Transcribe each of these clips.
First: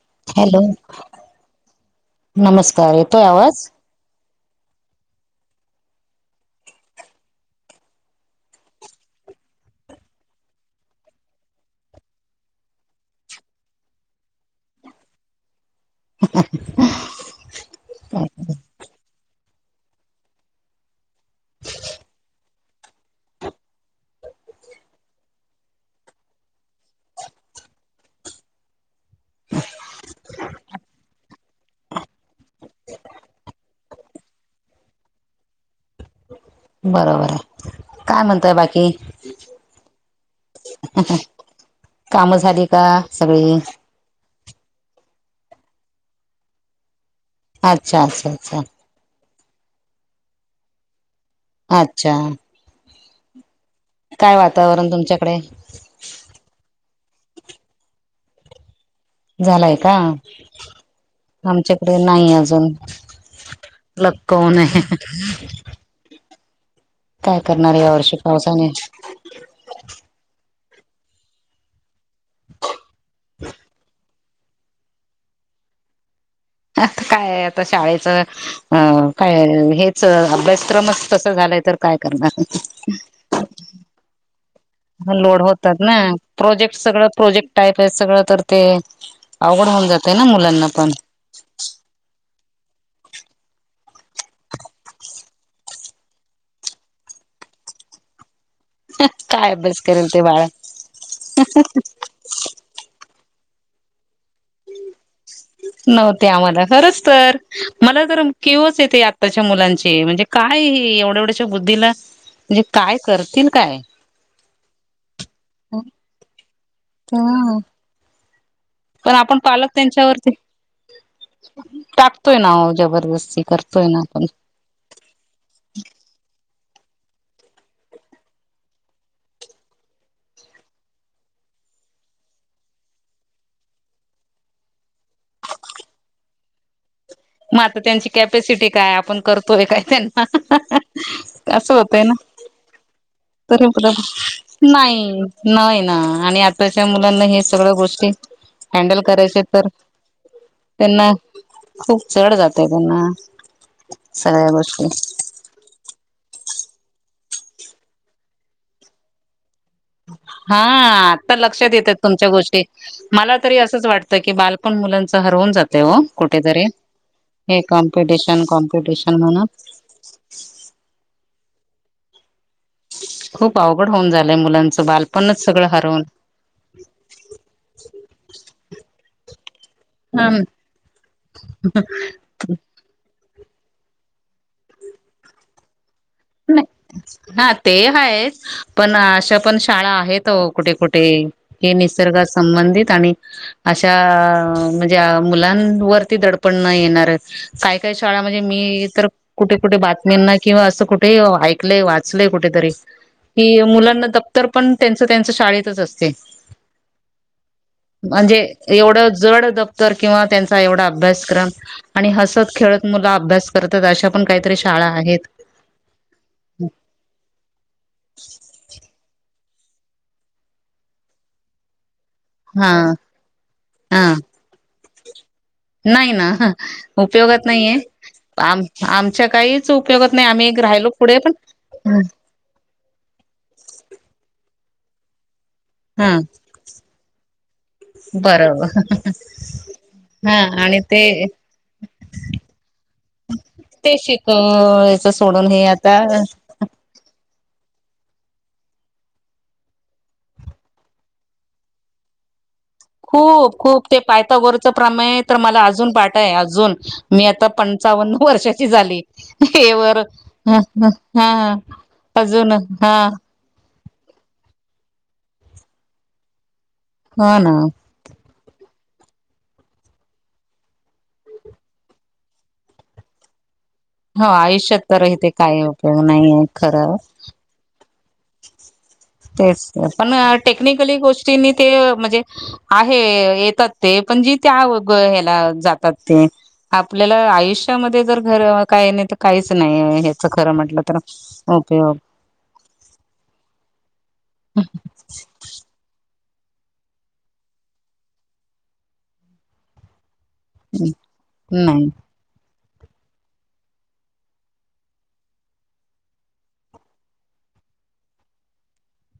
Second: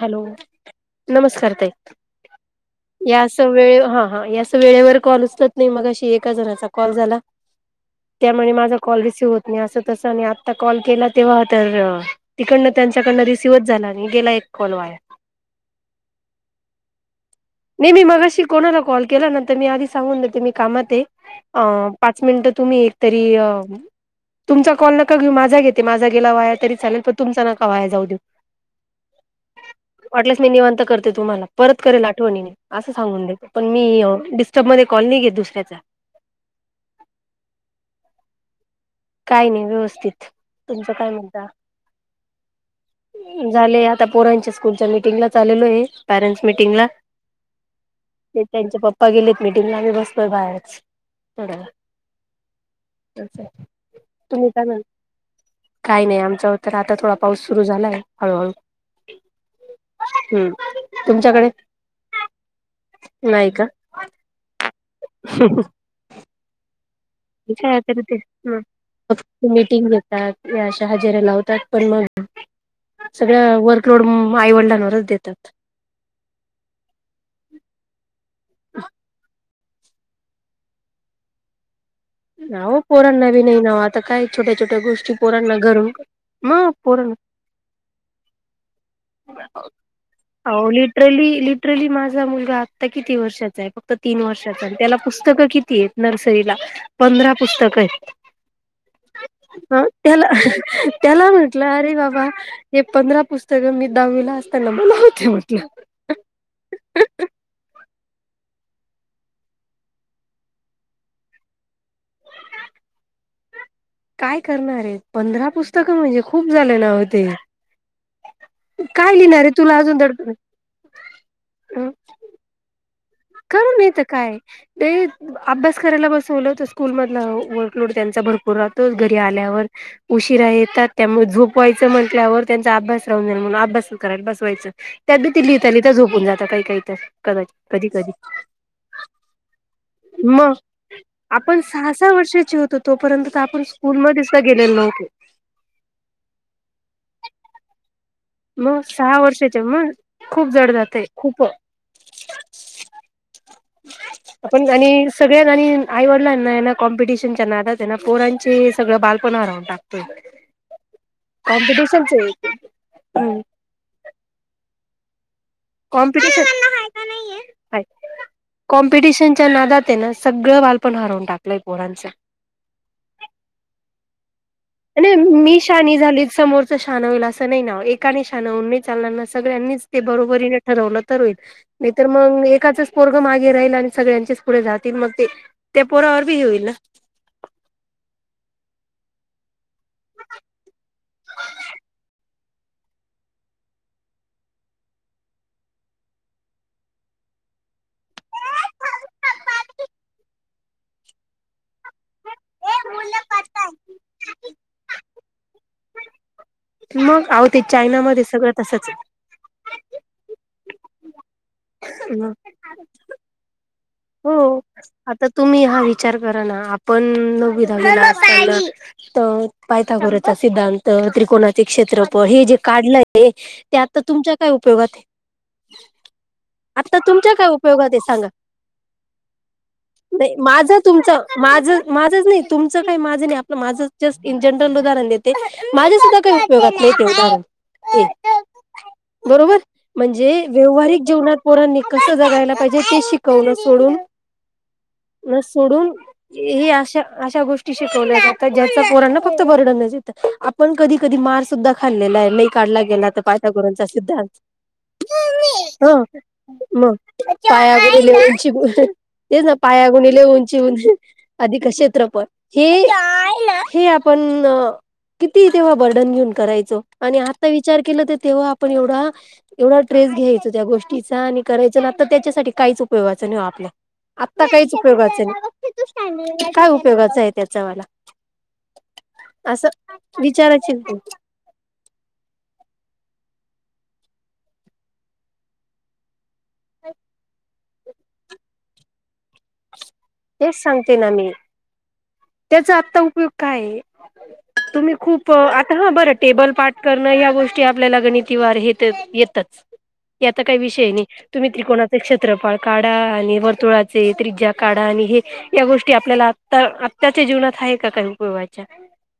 Hello नमस्कार ताई नमस्कार या येतोय अस आवाज वेळेव हा हा या. वेळेवर कॉल उचलत नाही मघाशी एका जणाचा कॉल झाला. त्यामुळे माझा कॉल रिसिव होत नाही अस तस आणि आता कॉल केला तेव्हा तर तिकडन. त्यांच्याकडन रिसीव्हच झाला नाही गेला एक कॉल वाया. [inaudible] नाही मी मगाशी कोणाला कॉल केला ना? तर मी आधी सांगून देते मी कामात आहे अ पाच मिनिट तुम्ही एकतरी अ. तुमचा कॉल नका घेऊ माझा घेते माझा गेला व्हाया तरी चालेल पण तुमचा नका वाया जाऊ देऊ. वाटलेस मी निवांत करते तुम्हाला परत करेन. आठवणीने असं सांगून देते पण मी डिस्टर्ब मध्ये कॉल नाही घेत दुसऱ्याचा. बरोबर हाय काय म्हणताय बाकी? काय नाइ व्यवस्थित तुमचा काय मुद्दा? कामं झाली का सगळी झालेय आता पोरांच्या स्कूलच्या मीटिंगला चाललेलो आहे पॅरेंट्स मिीटिंगला. अच्छा अच्छा ते अच्छा त्यांचे पप्पा गेलेत मिीटिंगला आम्ही बसलोय बाहेरच. थोड्या अच्छा. तुम्ही काय म्हणता वातावरण तुमच्याकडे काय नाय आमच होत रा आता थोडा पाऊस सुरू झालाय हळूहळू. झालाय का? हम्म तुमच्याकडे आमच्याकडे नाही अजून. नाही का लकोणे हहहह. [inaudible] ते पावसाने फक्त मिीटिंग घेतात. या अशा हजेऱ्या लावतात पण मग सगळ्या वर्कलोड म म आईवडिलांवरच देतात. त्यात काय आता शाळेच अ काय. हेच अभ्यासक्रमच तस झालय तर. काय करणार नाव पोरांना नवीन हाय नाव आता काय छोट्या. छोट्या गोष्टी लोड पोरांना होतात घरून ना मग प्रोजेक्ट सगळं पोरांना प्रोजेक्ट टाईप आहे सगळं तर ते आऊ अहो लिटरली लिटरली माझा मुलगा. आता किती वर्षाचा हाय फक्त तीन वर्षाचा आणि त्याला पुस्तकं किती हाईथ नर्सरीला. पंधरा पुस्तक आहेत. काय अभ्यास ह करेल ते त्याला बाळा त्याला म्हंटलं अरे बाबा हे पंधरा पुस्तक. सगं मी दहावीला. असताना मला होते म्हटलं नव्हते आम्हाला खरच तर मला. तर कीवच येते आत्ताच्या मुलांचे म्हणजे काय हे एवढ्या एवढ्यशा बुद्धीला म्हणजे काय करतील काय? काय करणारय पंधरा पुस्तकं म्हणजे खूप झाले ना होते हा पण आपण पालक त्यांच्यावरती दडपण टाकतोय ना जबर. करून येत काय ते अभ्यास करायला बस बोलवतच. स्कूल मधला वर्कलोड त्यांचा भरपूर राहतोय घरी आल्यावर उशिरा येतात त्यामुळे झोपवाईच तर म्हंटल्यावर त्यांचा अभ्यास राहून जाईल म्हणून अभ्यासच करायला बसवायचं त्यात बी ते लिहिता लिहिता झोपून जात जातात काही काही तर. कदाचित कधी कधी. कप्यासिटी काय आपण करतोय काय त्यांना मग हह हा आपण असं सहा होतय ना? सहा वर्षाचे होतो तोपर्यंत तर आपण तरी परत स्कूलमध्ये सुद्धा गेलेलो नव्हतो नाही, नाइ ना आणि आताच्या मुलांना हे सगळं गोष्टी. मग हँडल सहा करायचे वर्षाच्या तर मग खूप जड जातय त्यांना खूप. खूप चड जातय त्यांना सगळ्या आपण गोष्टी आणि सगळ्यात आणि आईवडलांना यांना, कॉम्प त्यांना पोरांचे सगळं बालपण रा हा आता लक्षात येतात कॉम्पिटिशनच तुमच्या आहे गोष्टी मला हम्म तरी असंच वाटत. बाल पण मुलां हे कॉम्पिटिशन कॉम्पिटिशन कॉम्पिटिशन म्हणून कॉम्पिटिशनच्या नादात ना सगळं बालपण हरवून टाकत. आप पोढाचा [inaudible] खूप अवघड होऊन जाई. नाही मी शानी झाली समोरच शान होईल असं नाही ना एकाने शान होून मी चालणार ना सगळ्यांनी हा नाही रा आणि सगळ्यां पु जात मग ते पोरावर बी हे होईल ना हा ते हाच पण अशा पण शाळा आहेत कुठे कुठे हे निसर्गा संबंधित आणि अशा म्हणजे मुलांवरती दडपण नाही येणार काय काय शाळा म्हणजे मी तर कुठे कुठे बातम्यांना किंवा असं कुठे ऐकलंय वाचलय कुठेतरी कि मुलांना दप्तर पण त्यांच त्यांच शाळेतच असते. मग आहो ते चायनामध्ये म्हणजे सगळं तसंच एवढं जड दफ्तर किंवा त्यांचा एवढा अभ्यासक्रम आणि आहे. हसत खेळत मुला अभ्यास तात अशा पण काहीतरी शाळा आहेत आप झा [inaudible] पायथगोरचा सिद्धांत त्रिकोणाचे क्षेत्र, प हे जे हा काढलंय ते आता हा तुमच्या काय उपयोगात आहे नाही ना ह आता तुमच्या उपयोगात काय नाहीये आहे सांगा आम आमच्या काहीच उपयोगात नाही आम्ही एक माझ राहिलो तुमच पुढे पण माझ माझंच नाही तुमचं काही माझं नाही आपलं माझं जस्ट इंज ण दे माझे हा सुा काही उपयगात उदा बरोबर [inaudible] बरोबर म्हणजे हा आणि ते व्यवहारिक जीवनात पोरांनी कस जगायला पाहिजे ते शिकव ते शिकवायचं हे सोडून आता हे अशा अशा ग फक् बर्ड आपण कधी कधी मार सुधा खाल् [inaudible] खूप खूप ते पायता गोरच प्रमा तर मला अजून ह पाठा आहे अजून मी आता पंचावन्न वर्ष हेच ना पाया गुणी ललेहनचीिवन ह हा अधिक क्ेत्रपट अजून हे हा हे आपण किती तेव्हा बर्डन घेऊन करायचो आणि हो आता ना विचार केला तर तेव्हा आपण एवढ एवढा एवढा ट्रेस घ्यायच त्या गोष्टीचा आणि करायच ना तर त्याच्यासाठी काहीच उपयोगाचं नाही आपल्याला, हो आता काहीच आयुष्यात तर उपयोगाचं इथे काही उपयोग नाहीये नाही काय खरं उपयोगाचं आहे त्याच्या वाला तेच पण विचारायची टेक्निकली गोष्टीनी ते म्हणजे आहे. तात ते पण जी त्या ह्याला जातात ते आपल्याला आयुष्यामध्ये जर घर काय नाही तर काहीच नाही आहे. तेच सांगते ना मी, त्याचा आत्ता उपयोग काय तुम्ही खूप आता हा बरं टेबल पाठ करणं या गोष्टी आपल्याला गणितीवार हे येतच. याचा काही विषय नाही तुम्ही नाही त्रिकोणाचे क्षेत्रफळ काढा आणि वर्तुळाचे त्रिज्या काढा. आणि हे... या गोष्टी आपल्याला आता, आताच्या जीवनात हाये का काही उपयोगाच्या?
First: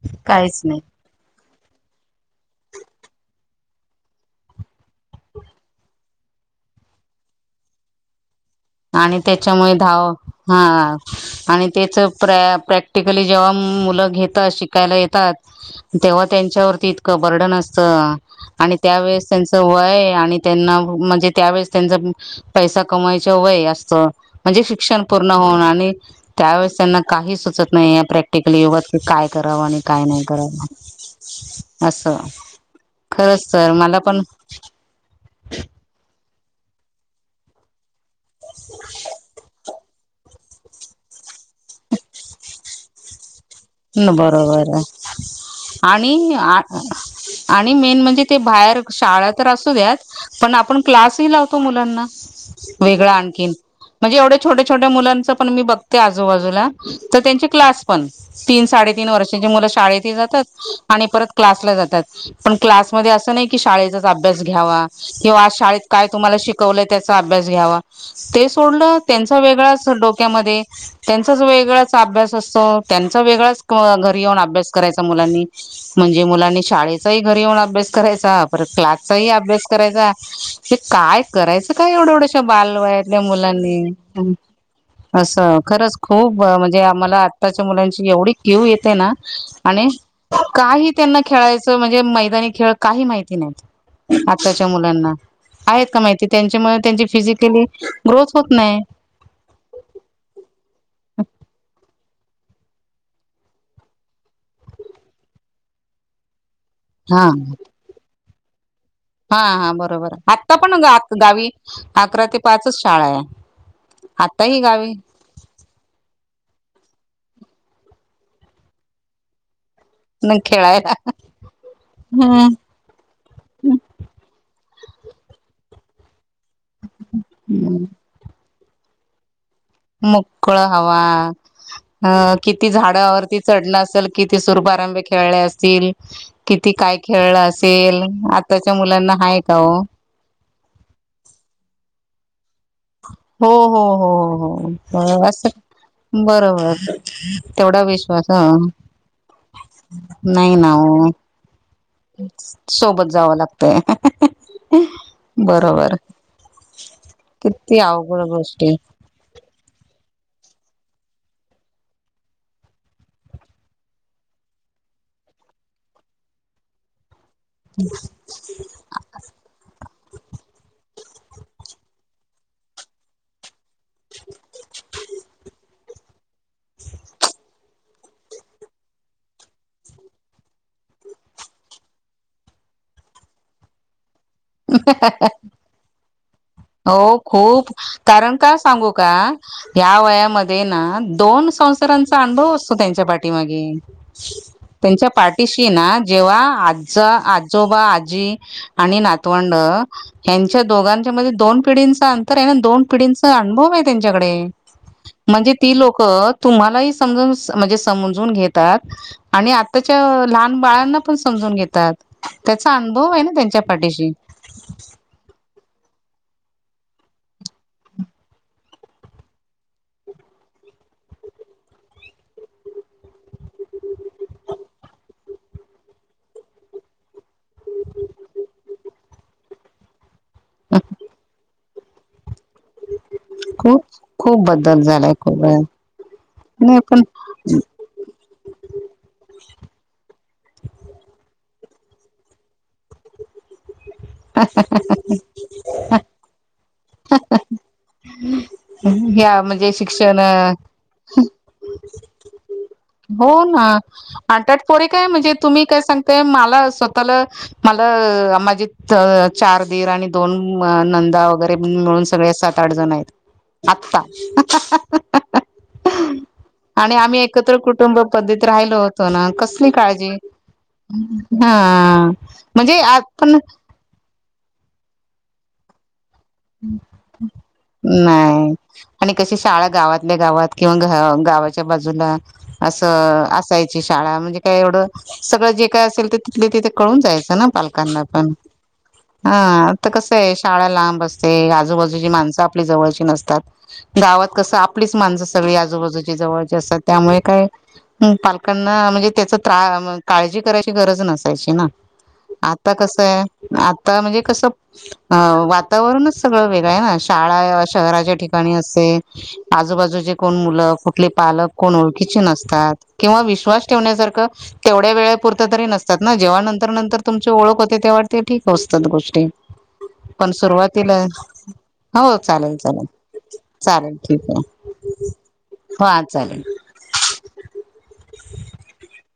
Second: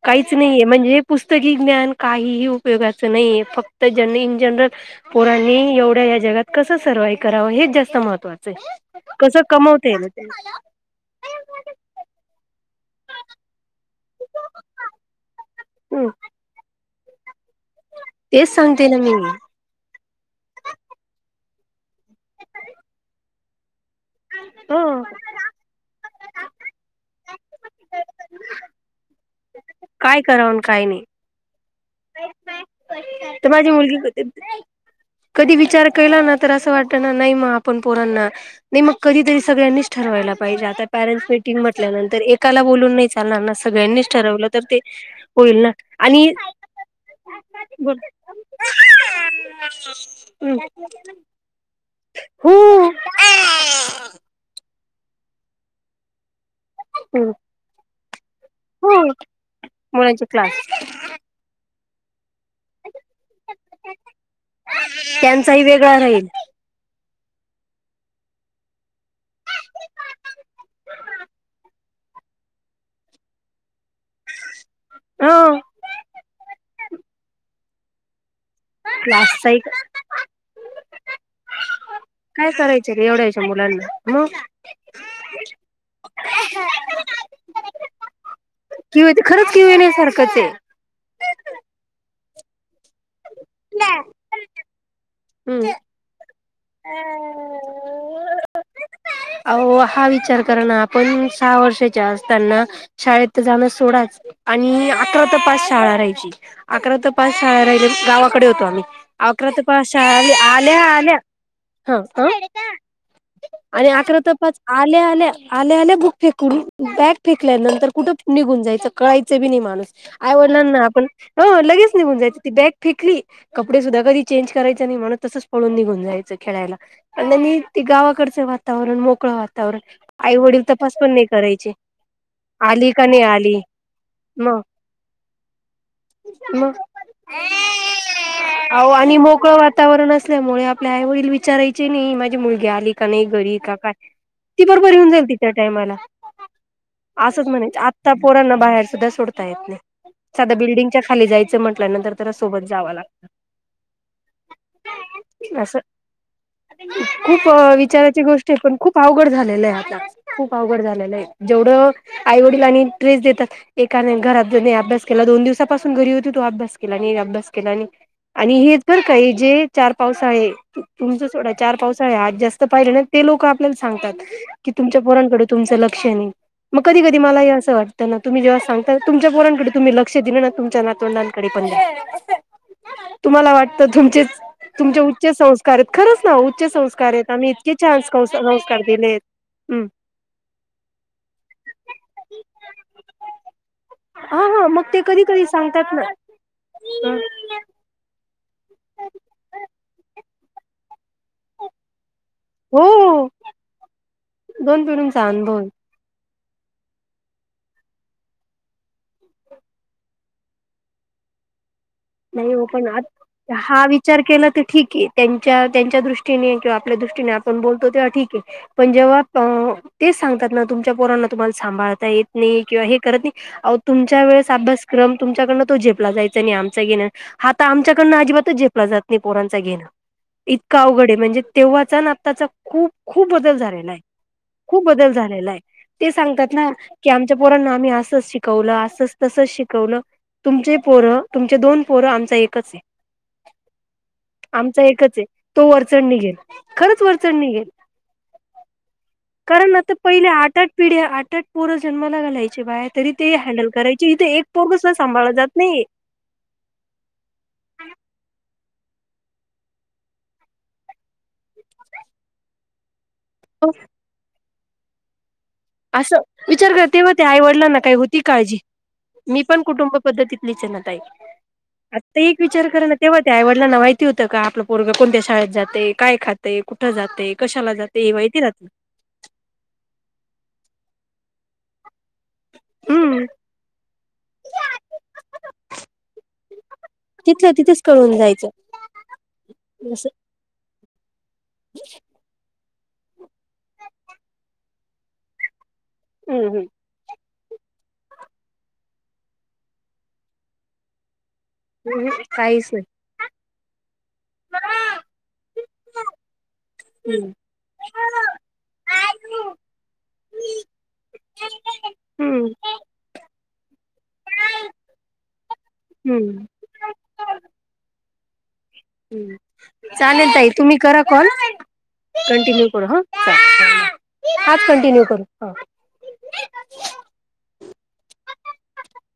काहीच नाहीये म्हणजे पुस्त की ज्ञान काहीही उपयोगाचं नाहीए फक्त ज्यांनी इन जनरल पोरांनी एवढ्या ह्या जगात कसं सर्व्हाईव करावं हेच जास्त महत्वाचं ए, आणि कसं त्याच्यामुळे कमवते धाव हा आणि तेचं प्रॅ प्रॅक्टिकली जेव्हा मुलं घेतात शिकायला येतात हम्म तेव्हा त्यांच्यावरती इतकं बर्डन असं तं तेच आणि सांगते ना मी. त्यावेळेस त्यांचं वय आणि त्यांना म्हणजे त्यावेळेस त्यांच पैसा कमवायच वय अस म्हणजे हो शिक्षण पूर्ण होऊन आणि त्यावेळेस त्यांना काही सुचत नाही प्रॅक्टिकल युगात की काय करावं आणि काय नाही कराव आणि करावं. काय नाही असं खरंच माझी तर मला पण मुलगी कधी विचार केला ना तर अस वाटतं ना नाही मग आपण पोरांना. नाही मग कधी तरी सगळ्यांनीच ठरवायला पाहिजे आता पॅरेंट्स मीटिंग म्हटल्यानंतर एकाला बोलून नाही चालणार ना. सगळ्यांनीच ठरवलं तर बरोबर ते आहे होईल ना आणि आणि मेन म्हणजे ते बाहेर शाळा तर असू द्यात पण आपण क्लासही लावतो मुलांना. हो वेगळां आणखीन म्हणजे एवढे छोटे छोट्या मुलांच पण मी बघते आजूबाजूला तर त्यांची क्लास पण. तीन हो साडेतीीन वर्षांची मुलं शाळेतही मुलांचे जातात क्लास आणि परत क्लासला जातात. पण क्लासमध्ये असं नाही की शाळेचाच अभ्यास घ्यावा किंवा आज त्यांचाही शाळेत वेगळा काय राहील तुम्हाला शिकवलं अभ्यास घ्यावा ते सोडला. त्याचा वेगळाच डोक्यामध्ये. त्याचा वेगळाच अभ्यास असतो त्या त्याचा वेगळाच घरी येऊन अभ्यास करायचा मुलांनी हो म्हणजे मुलांनी शाळेचाही घरी येऊन अभ्यास करायचा परत क्लासचाही अभ्यास करायचा हे काय करायचं काय एवढ्या एवढ्याशा काय करायचं रे बालवायातल्या एवढ्याच्या मुलां ने मुलांना मग अस. खरच खूप म्हणजे आम्हाला आताच्या मुलाँची एवढी कीव येते किव ना खरंच किव आणि येण्यासारखंच आहे. काही त्यांना खेळायच म्हणजे मैदाणी खेळ काही माहिती नाहीत आताच्या मुलांना हम्म आहेत का माहिती? त्यांच्यामुळे त्यांची फिजिकली ग्रोथ होत नाही. अहो हा विचार करा ना आपण सहा वर्षाच्या असताना शाळेत तर जाणं सोडाच आणि अकरा ते पाच शाळा राहायची. अकरा ते हा पाच शाळा राहिली. गावाकडे होतो आम्ही. हा अकरा ते हा पाच बरोबर शाळा आल्या आता पण आल्या आल्या गावी अकरा ते ह पाचच शाळा आहे. आणि अकरा त पाच आताही गावी आल्या आल्या आल्या आल्या बुक फेकुण बॅग फेकल्यानंतर कुठं निघून जायचं कळायचं बी नाही मला. आई न वडलांना खेळायला आपण हो लगेच निघून जायच ती बॅग फेकली कपडे सुद्धा कधी चेंज करायच नाही. म्हणून तसच पळून निघून जायचं खेळायला पण त्यांनी ते हम्म गावाकडचं वातावरण मोकळं वा वरण आई मोकळ वडील तपास हवा पण नाही करायचे. अ किती आली का नाही झाडावरती आली चढणं असेल किती मग सुरुपारंभ खेळले असतील किती काय खेळलं असेल आताच्या आओ मुलांना आणि हाय मोकळ का हो वातावरण असल्यामुळे आपले आई वडील विचारायचे चे नाही माझी मुलगी आली का नाही हो घरी का हो काय हो ती बरोबर हो येऊन हो जाईल असं तिच्या टाईमाला बरोबर असच म्हणत तेवढा आत्ता विश्वास ह पोरांना बाहेर सुद्धा सोडता येत नाही. साधा नाही ना बिल्डिंगच्या हो खाली जायचं म्हटल सोबत जावं लागतय लागत असं बरोबर. खूप किती अवघड विचाराची गोष्ट आहे गोष्टी पण खूप अवघड झालेलं आहे. खूप अवघड झालेलं आहे जेवढं आई वडील आणि ट्रेस देतात एकाने घरात अभ्यास केला दोन दिवसापासून घरी होती तू अभ्यास केला नाही अभ्यास अभ्यास केला नाही आणि हेच बर का हे जे चार पावसाळे. तुमच सोडा चार पावसाळे आज जास्त पाहिले ना ते लोक आपल्याला सांगतात. कि तुमच्या पोरांकड तुमचं लक्ष नाही मग कधी कधी मला हे असं वाटतं. त्यांना तुम्ही जेव्हा सांगता तुमच्या पोरांकडे तुम्ही लक्ष दिलं ना तुमच्या नातवंडांकडे पण तुम्हाला वाटत तुमचे तुमच्या उच्च संस्कार आहेत खरंच. ना उच्च संस्कार हो आहेत आम्ही खूप इतके छान संस कारण का संस्कार सांगू का दिलेत. हम्म ह्या वयामध्ये ना दोन संसाराचा अनुभव असतो त्यांच्या पाठीमागे. हा हा मग ते त्यांच्या कधी कधी पाठीशीना सांगतात ना. जे आजा आजोबा आजी आणि नातवंड यांच्या दोघांच्या मध्ये दोन पिढींचा अंतर तर आहे ना दोन हो हो पिढींचा अनुभव आहे त्यांच्याकडे दोन पिढींचा म्हणजे अनुभव आहे ती लोक तुम्हालाही समजून म्हणजे समजून घेतात आणि आताच्या लहान बाळांना पण समजून [inaudible] घेतात नाही हो त्याचा पण आ अनुभव आहे ना त्यांच्या हा पाठीशी विचार केला तर ठीक आहे त्यांच्या त्यांच्या दृष्टी किंवा आपल्या दृष्टीने आपण बोलतो तेव्हा ठीके पण जेव्हा तेच सांगतात ना तुमच्या पोरांना सांभाळता येत नाही किंवा हे करत नाही आहोज् तुमच्या वेळेस अभ्यासक्रम तुमच्याकडून तोे झेपला जायचा नाही आ आमच्याकडं अजिबातच झेपला जात नाही पोरांचा घेणं इतकं अवघड आहे म्हणजे तेव्हाचा आणि आत्ताचा खूप खूप बदल खूप झालेला आहे खूप बदल झालाय खूप झालेला आहे ते सांगतात ना नाही पण की आमच्या पोरांना आम्ही असंच शिक शिकवलं अस तसच शिकवलं तुमचे पोरं तुमचे दोन पोरं आमचा एकच आहे आमचा एकच आहे तो वरचढ निघेल खरंच वरचढ निघेल ह्या म्हणजे कारण आता शिक्षण पहिल्या आठ आठ पिढी आठ आठ पोर जन्माला घालायची तरी हो ते ना हँडल करायचे इथे एक आठ-आठ पोरग पोरे सुद्धा काय सांभाळला म्हणजे जमत तुम्ही काय नाही सांगताय मला स्वतःला मला माझे तर चार दीर आणि दोन नंदा वगैरे मिळून सगळे सात आठ जण आहेत आता असं विचार कर तेव्हा ते आईवडिलांना नाही काय कुटुंब होती पद्धतीत काळजी राहिलो होतो ना मी पण कसली कुटुंब काळजी पद्धती पाहिलीय हा आता एक विचारू म्हणजे का आज तेव्हा ते पण आईडलांना माहिती होतं का आपलं पोरग कोणत्या शाळेत जाणार ते जाते हे माहिती नाही राहत आणि कशी शाळा गावातल्या गावात किंवा गावाच्या बाजूला असं हम्म असायची शाळा म्हणजे काय एवढं सगळं जे काय असेल ते तिथल्या तिथे कळून जायचं तिथल्या तिथेच पालकांना कळून पण जायचं ह आता असं कस आहे शाळाला ते आजूबाजूची माणसं आपली जवळची नसतात गावात कसं आपलीच माणसं सगळी आजूबाजूला हम्म जवळचे हम्म असतात त्यामुळे काय ह पालकांना म्हणजे त्याच त्रास काळजी करायची गरज नसते चीना हम्म, काहीच आता नाही कसे आता म्हणजे वातावरण कसं वातावरणच सगळं वेगळं आहे ना, हम्म शाळा शहराच्या ठिकाणी असते. आजूबाजूचे कोण मुलं कुठले पालक कोण ओळखीचे हम्म नसतात किंवा विश्वास ठेवण्यासारखं तेवढ्या वेळेपुरत तरी नसतात ना. हम्म, जेव्हा नंतर नंतर तुमची ओळख होते, तेव्हा ते ठीक असतात गोष्टी हम्म पण चालेल ताई. तुम्ही सुरुवातीला करा कॉल. हो चालेल कंटिन्यू करू चालेल हा. चालेल ठीक आहे हाच कंटिन्यू करू. हा चालेल. [unintelligible]